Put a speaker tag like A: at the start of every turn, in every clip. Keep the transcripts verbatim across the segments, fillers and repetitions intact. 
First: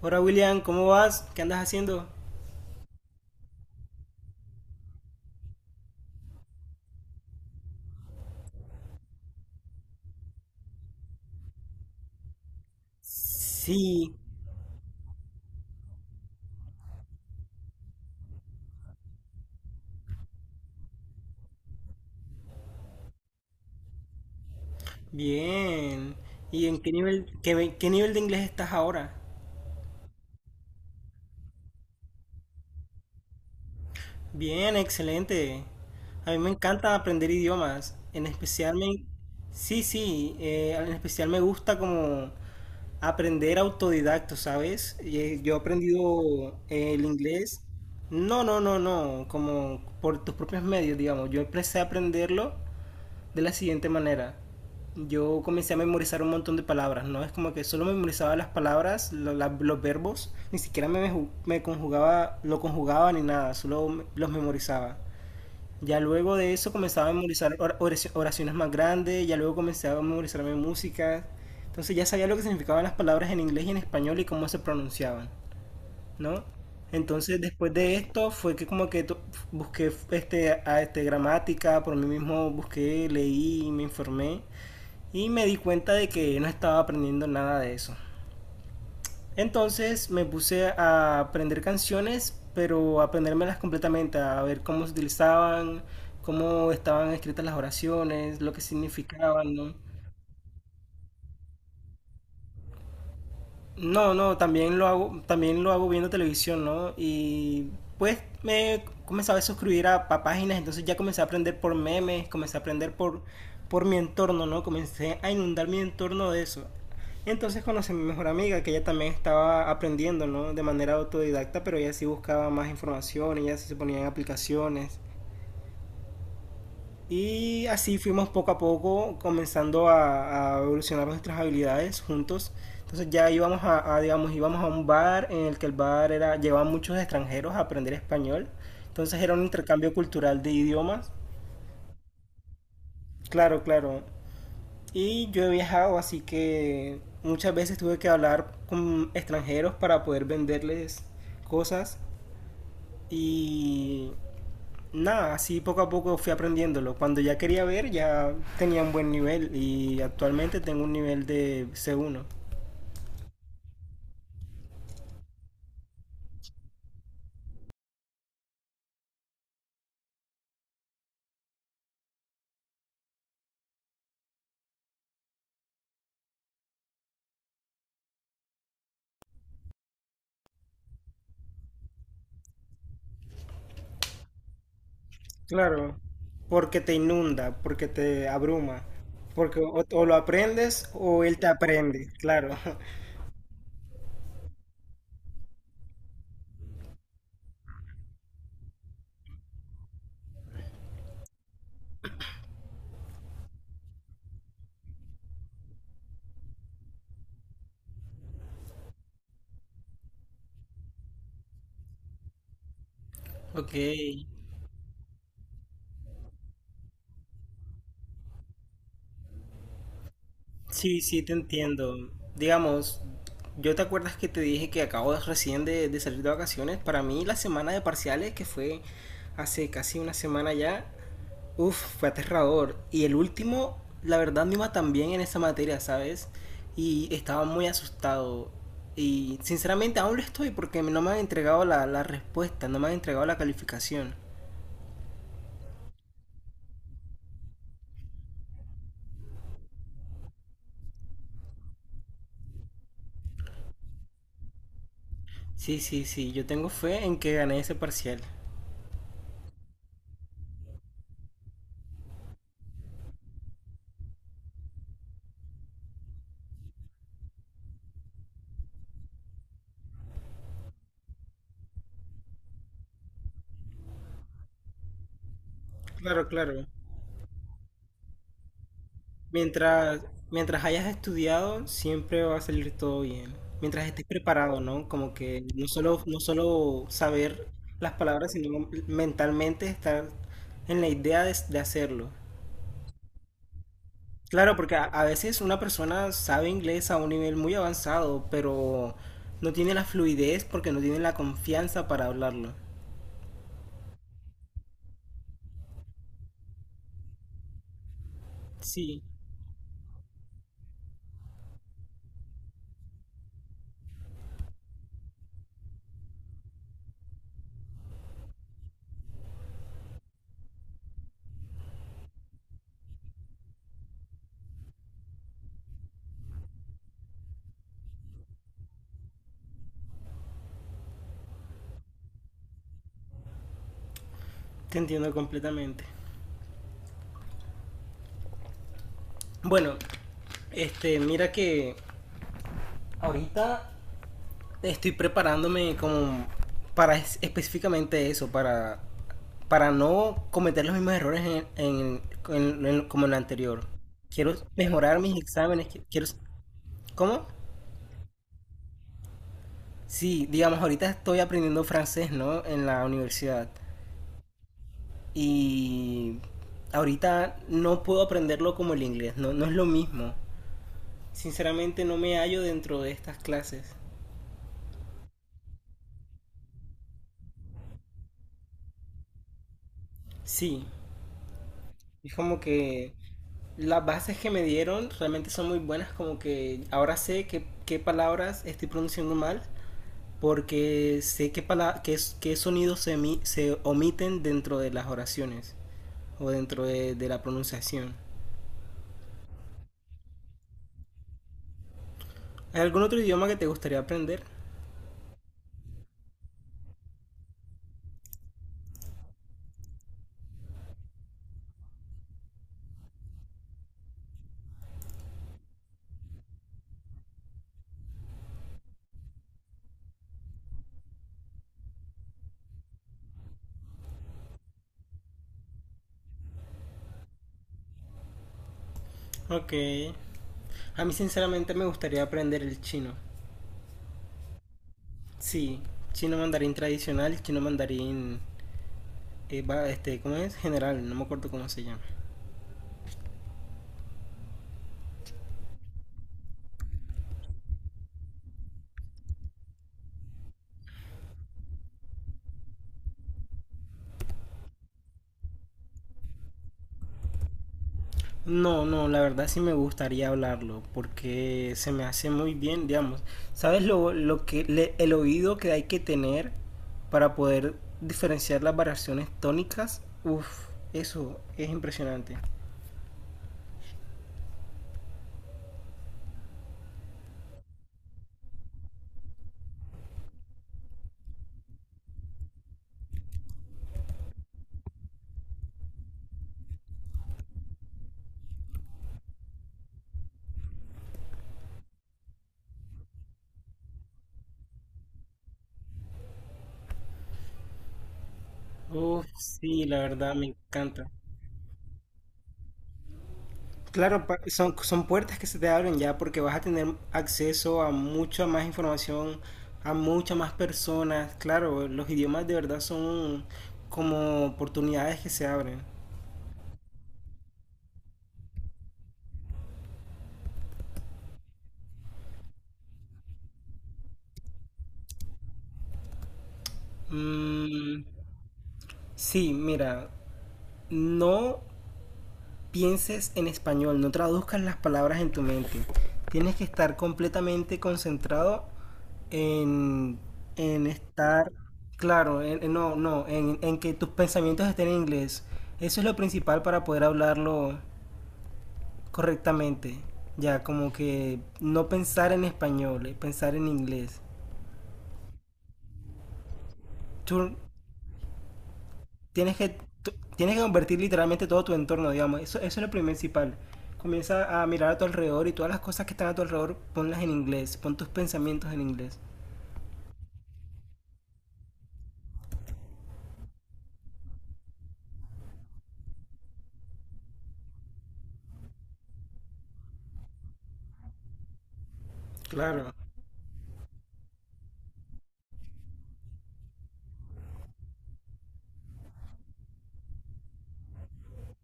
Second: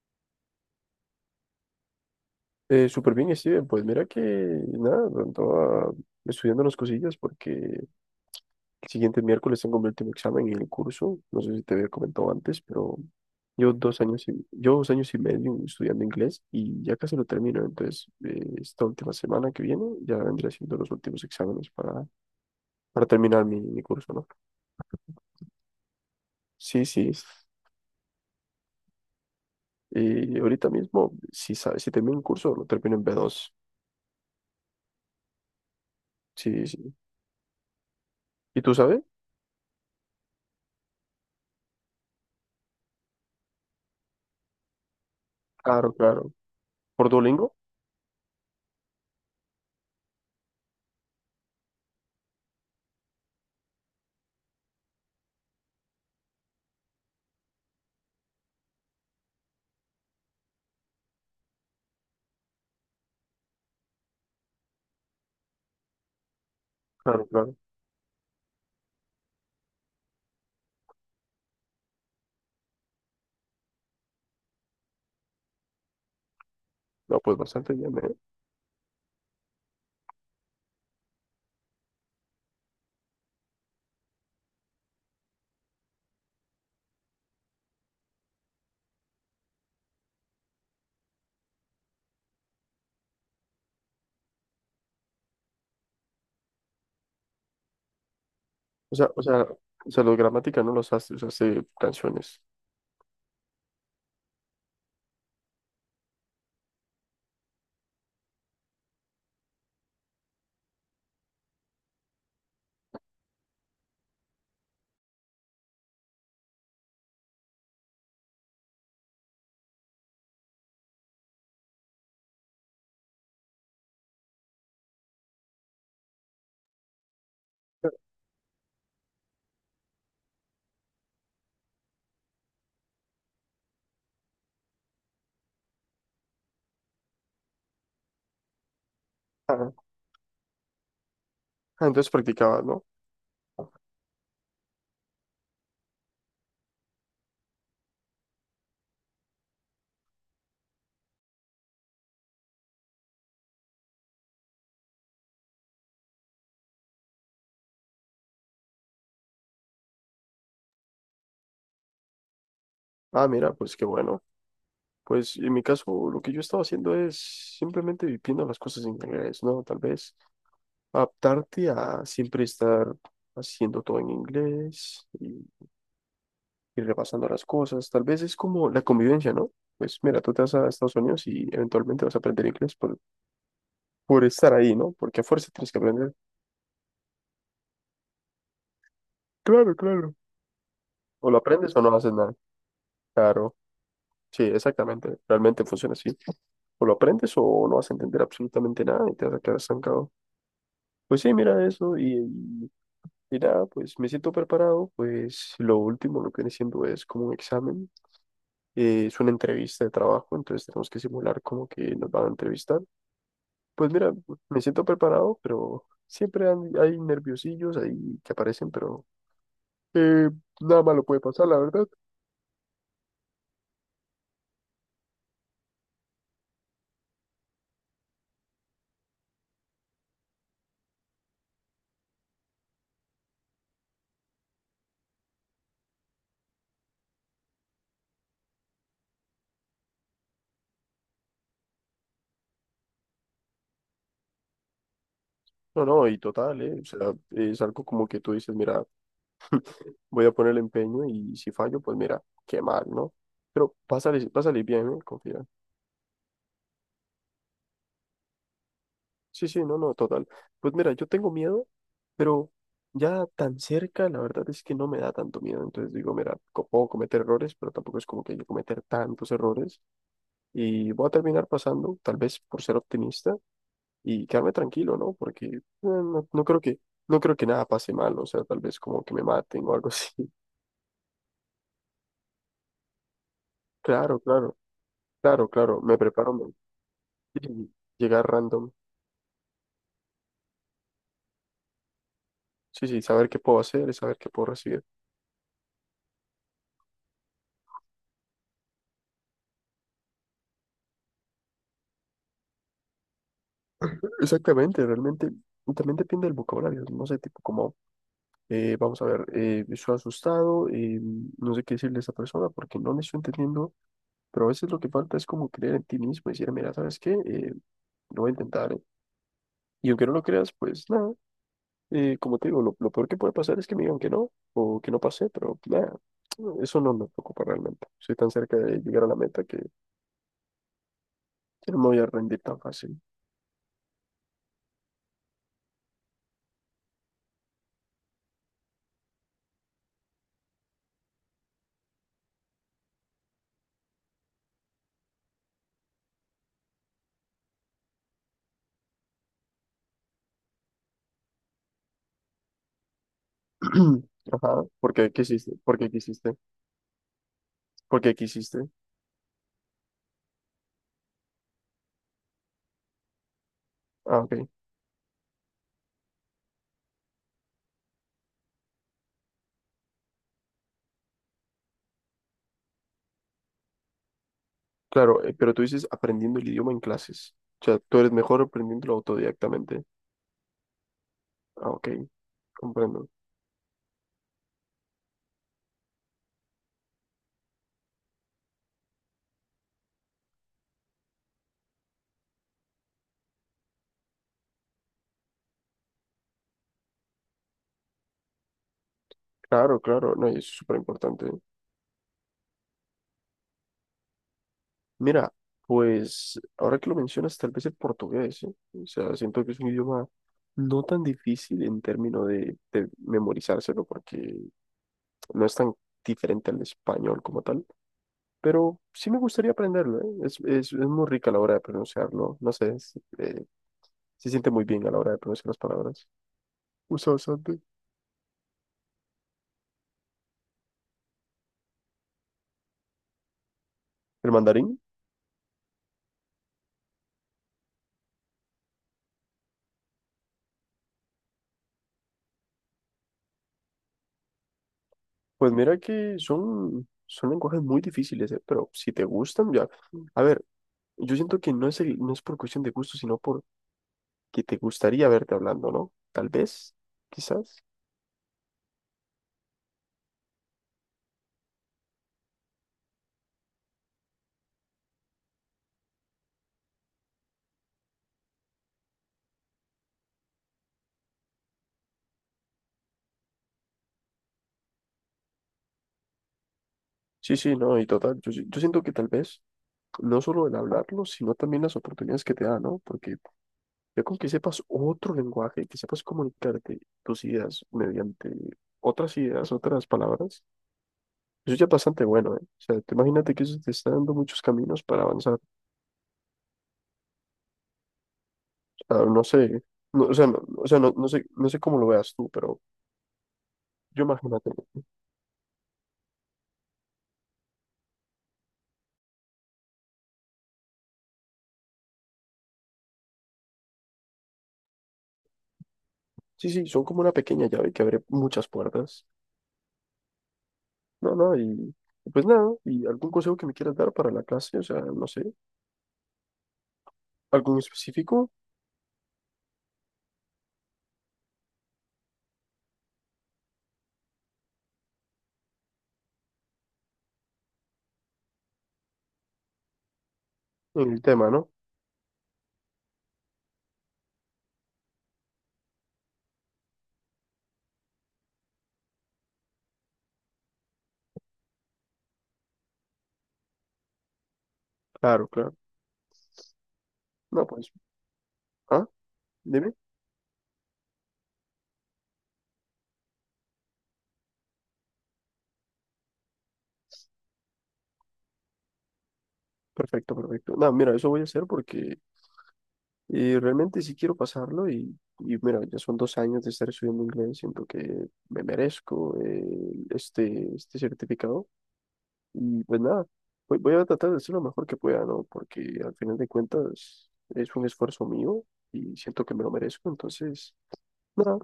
A: Hola William, ¿cómo vas? ¿Qué andas haciendo?
B: Eh, súper bien, Steven. Pues mira que nada, andaba estudiando unas cosillas porque el siguiente miércoles tengo mi último examen en el curso. No sé si te había comentado antes, pero yo dos
A: Sí,
B: años y, yo dos años y medio estudiando inglés y ya casi lo termino. Entonces, eh, esta última semana que viene ya vendré haciendo los últimos exámenes para, para terminar mi, mi curso, ¿no?
A: bien. ¿Y en
B: Sí,
A: qué
B: sí.
A: nivel, qué, ve- qué nivel de inglés estás ahora?
B: Y ahorita mismo, si, sa- si termino el curso, lo termino en B dos.
A: Bien, excelente. A mí me
B: Sí,
A: encanta
B: sí.
A: aprender idiomas. En
B: ¿Y tú
A: especial me...
B: sabes?
A: Sí, sí, eh, en especial me gusta como aprender autodidacto, ¿sabes? Y, eh, yo he
B: Claro, claro.
A: aprendido eh, el
B: ¿Por Duolingo?
A: inglés. No, no, no, no, como por tus propios medios, digamos. Yo empecé a aprenderlo de la siguiente manera. Yo comencé a memorizar un montón de palabras, ¿no? Es como que solo memorizaba las palabras, lo- la- los verbos, ni siquiera me, me conjugaba, lo conjugaba ni nada, solo los memorizaba. Ya luego de eso comenzaba a
B: Claro,
A: memorizar
B: claro.
A: or- oraci- oraciones más grandes, ya luego comencé a memorizarme música. Entonces ya sabía lo que significaban las palabras en inglés y en español y cómo se pronunciaban, ¿no?
B: No, pues
A: Entonces, después
B: bastante bien,
A: de
B: ¿eh?
A: esto, fue que como que to- busqué este, a este, gramática, por mí mismo busqué, leí, me informé y me di cuenta de que no estaba aprendiendo nada de eso. Entonces me puse a aprender canciones, pero a aprendérmelas completamente, a ver cómo se utilizaban, cómo estaban escritas las oraciones, lo que
B: O sea, o sea,
A: significaban, ¿no?
B: o sea, los gramática no los hace, los hace canciones.
A: No, no, también lo hago, también lo hago viendo televisión, ¿no? Y pues me comenzaba a suscribir a pa- páginas, entonces ya comencé a aprender por memes, comencé a aprender por, por mi entorno, ¿no? Comencé a inundar mi entorno de eso. Entonces conocí a mi mejor amiga, que ella también estaba aprendiendo, ¿no? De manera autodidacta, pero ella sí buscaba más información, ella sí se ponía en aplicaciones, y así fuimos poco a poco comenzando a, a evolucionar nuestras habilidades juntos. Entonces ya íbamos a, a, digamos, íbamos a un bar en el que el bar era, llevaban muchos extranjeros a aprender español. Entonces era un
B: Ah,
A: intercambio cultural de idiomas.
B: ah, entonces practicaba, ¿no?
A: Claro, claro. Y yo he viajado, así que muchas veces tuve que hablar con extranjeros para poder venderles cosas. Y nada, así poco a poco fui aprendiéndolo. Cuando ya quería ver, ya tenía un buen nivel y actualmente tengo un nivel de C uno.
B: Ah, mira, pues qué bueno. Pues en mi caso, lo que yo estaba haciendo es simplemente viviendo las cosas en inglés, ¿no? Tal vez adaptarte a siempre estar haciendo todo en inglés y, y repasando las cosas. Tal vez es como la convivencia, ¿no? Pues mira, tú te vas a Estados Unidos y eventualmente vas a aprender inglés por, por estar ahí, ¿no? Porque a fuerza tienes que
A: Claro,
B: aprender.
A: porque te inunda, porque te abruma, porque
B: Claro,
A: o, o lo
B: claro.
A: aprendes o
B: O
A: él
B: lo
A: te
B: aprendes o no
A: aprende,
B: haces nada.
A: claro.
B: Claro. Sí, exactamente. Realmente funciona así. O lo aprendes o no vas a entender absolutamente nada y te vas a quedar estancado. Pues sí, mira eso y, y, y nada, pues me siento preparado. Pues lo último, lo que viene siendo es como un examen, eh, es una entrevista de trabajo, entonces tenemos que simular como que nos van a entrevistar.
A: Ok,
B: Pues mira, me siento preparado, pero siempre han- hay nerviosillos ahí que aparecen, pero eh, nada
A: sí,
B: malo puede
A: sí, te
B: pasar, la verdad.
A: entiendo. Digamos, yo te acuerdas que te dije que acabo de- recién de, de salir de vacaciones. Para mí la semana de parciales, que fue hace casi una semana ya, uf, fue aterrador. Y el último, la verdad, me iba tan bien en esa materia, ¿sabes? Y estaba muy asustado. Y sinceramente aún lo estoy porque no me han entregado la, la respuesta, no me han entregado la calificación.
B: No, no, y total, eh, o sea, es algo como que tú dices, mira. Voy a poner el empeño y si fallo, pues mira, qué mal, ¿no? Pero va a salir, va a salir bien, ¿eh? Confía.
A: Sí, sí, sí, yo tengo fe en que gané ese parcial.
B: Sí, sí, no, no, total. Pues mira, yo tengo miedo, pero ya tan cerca, la verdad es que no me da tanto miedo. Entonces digo, mira, co- puedo cometer errores, pero tampoco es como que yo cometer tantos errores y voy a terminar pasando, tal vez por ser optimista y quedarme tranquilo, ¿no? Porque eh,
A: Claro,
B: no, no creo
A: claro.
B: que, no creo que nada pase mal, o sea, tal vez como que me maten o algo
A: Mientras,
B: así.
A: mientras hayas estudiado, siempre va a salir todo bien. Mientras estés
B: Claro, claro,
A: preparado, ¿no? Como que
B: claro,
A: no
B: claro, me
A: solo, no
B: preparo. me-
A: solo saber
B: Sí,
A: las
B: llegar
A: palabras, sino
B: random.
A: mentalmente estar en la idea de, de hacerlo.
B: Sí, sí, saber qué puedo hacer y saber qué puedo
A: Claro, porque
B: recibir.
A: a, a veces una persona sabe inglés a un nivel muy avanzado, pero no tiene la fluidez porque no tiene la confianza para hablarlo.
B: Exactamente, realmente. Y también depende del vocabulario. No sé, tipo como, eh, vamos
A: Sí,
B: a ver, eh, estoy asustado, eh, no sé qué decirle a esa persona porque no le estoy entendiendo, pero a veces lo que falta es como creer en ti mismo y decir, mira, ¿sabes qué? Eh, lo voy a intentar. eh". Y aunque no lo creas, pues nada, eh, como te digo, lo, lo peor que puede pasar es que me digan que no o que no pasé, pero nada, eso no me preocupa realmente. Soy tan cerca de llegar a la meta que que no me voy a rendir tan fácil.
A: te entiendo completamente. Bueno, este, mira que ahorita estoy preparándome como para es- específicamente eso, para, para no cometer los mismos errores en, en- en- en- como en el anterior. Quiero
B: Ajá, ¿por
A: mejorar
B: qué
A: mis
B: quisiste?
A: exámenes,
B: ¿Por
A: qui-
B: qué
A: quiero...
B: quisiste?
A: ¿Cómo?
B: ¿Por qué quisiste?
A: Sí, digamos, ahorita estoy aprendiendo francés, ¿no? En la universidad.
B: Ah, ok.
A: Y ahorita no puedo aprenderlo como el inglés, no, no es lo mismo. Sinceramente no me hallo dentro de estas clases.
B: Claro, eh, pero tú dices aprendiendo el idioma en clases. O sea, tú eres mejor aprendiéndolo autodidactamente.
A: Sí,
B: Ah, ok,
A: es como que
B: comprendo.
A: las bases que me dieron realmente son muy buenas, como que ahora sé qué, qué palabras estoy pronunciando mal, porque sé qué, pala- qué, qué sonidos se, emi- se omiten dentro de las oraciones o dentro de, de la pronunciación.
B: Claro, claro, no, y es súper importante.
A: ¿Hay algún otro idioma que te gustaría aprender?
B: Mira, pues ahora que lo mencionas, tal vez el portugués, ¿eh? O sea, siento que es un idioma no tan difícil en términos de, de memorizárselo, porque no es tan diferente al español como tal. Pero sí me gustaría aprenderlo, ¿eh? Es, es, es muy rica a la hora de pronunciarlo, no sé, es, eh, se siente muy bien a la hora de pronunciar las palabras. Usa bastante.
A: Ok. A mí sinceramente me gustaría aprender el chino.
B: ¿El mandarín?
A: Sí, chino mandarín tradicional, chino mandarín, eh, va- este, ¿cómo es? General, no me acuerdo cómo se llama.
B: Pues mira que son, son lenguajes muy difíciles, ¿eh? Pero si te gustan, ya. A ver, yo siento que no es, el- no es por cuestión de gusto, sino por que te gustaría verte hablando, ¿no? Tal vez, quizás.
A: No, no, la verdad sí me gustaría hablarlo porque se me hace muy bien, digamos. ¿Sabes lo, lo que le- el oído que hay que tener para poder diferenciar las variaciones tónicas? Uf, eso es impresionante.
B: Sí, sí, no, y total, yo, si- yo siento que tal vez no solo el hablarlo, sino también las oportunidades que te da, ¿no? Porque ya con que sepas otro lenguaje, que sepas comunicarte tus ideas mediante otras ideas, otras palabras, eso ya es bastante bueno, ¿eh? O sea, te imagínate que eso te está dando muchos caminos para avanzar. O sea,
A: Uf,
B: no sé,
A: sí, la
B: no,
A: verdad
B: o sea,
A: me
B: no, o sea,
A: encanta.
B: no, no sé, no sé cómo lo veas tú, pero yo
A: Claro, pa-
B: imagínate.
A: son,
B: ¿No?
A: son puertas que se te abren ya porque vas a tener acceso a mucha más información, a muchas más personas. Claro, los idiomas de verdad son como oportunidades que se abren.
B: Sí, sí, son como una pequeña llave que abre muchas puertas. No, no, y, y pues nada, ¿y algún consejo que me quieras dar para la clase? O sea, no sé, algún
A: Mm,
B: específico
A: sí, mira, no pienses en español, no traduzcas las palabras en tu mente. Tienes que estar completamente concentrado en, en
B: en el
A: estar,
B: tema, ¿no?
A: claro, en- en- no, no, en, en que tus pensamientos estén en inglés. Eso es lo principal para poder hablarlo correctamente. Ya, como que no pensar en español, eh, pensar en inglés.
B: Claro, claro.
A: Turn,
B: No, pues, ¿ah?
A: tienes que,
B: Dime.
A: tú- tienes que convertir literalmente todo tu entorno, digamos. Eso, eso es lo principal. Comienza a mirar a tu alrededor y todas las cosas que están a tu alrededor, ponlas en inglés. Pon tus pensamientos en inglés.
B: Perfecto, perfecto. No, mira, eso voy a hacer porque eh, realmente sí quiero pasarlo y, y mira, ya son dos años de estar estudiando inglés, siento que me merezco eh, este, este certificado y
A: Claro.
B: pues nada, voy, voy a tratar de hacer lo mejor que pueda, ¿no? Porque al final de cuentas es un esfuerzo mío y siento que me lo merezco, entonces, nada,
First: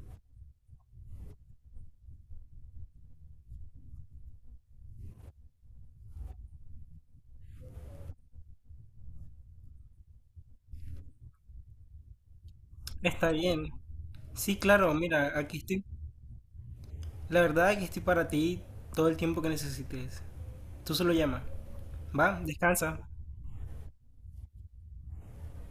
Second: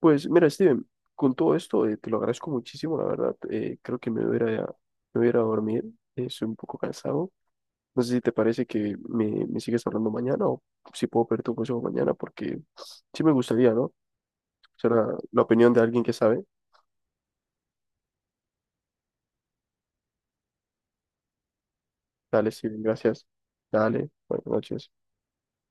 B: pues mira, Steven, con todo esto eh, te lo agradezco muchísimo, la verdad, eh, creo que me voy a ir a- me voy a ir a dormir, eh, estoy un poco cansado. No sé si te parece que me, me sigues hablando mañana o si puedo pedir tu consejo mañana, porque sí
A: Está
B: me
A: bien.
B: gustaría, ¿no?
A: Sí, claro,
B: Será
A: mira,
B: la
A: aquí
B: opinión de
A: estoy.
B: alguien que sabe.
A: La verdad, aquí estoy para ti todo el tiempo que necesites. Tú solo llama. Va,
B: Dale, sí,
A: descansa.
B: gracias. Dale, buenas noches.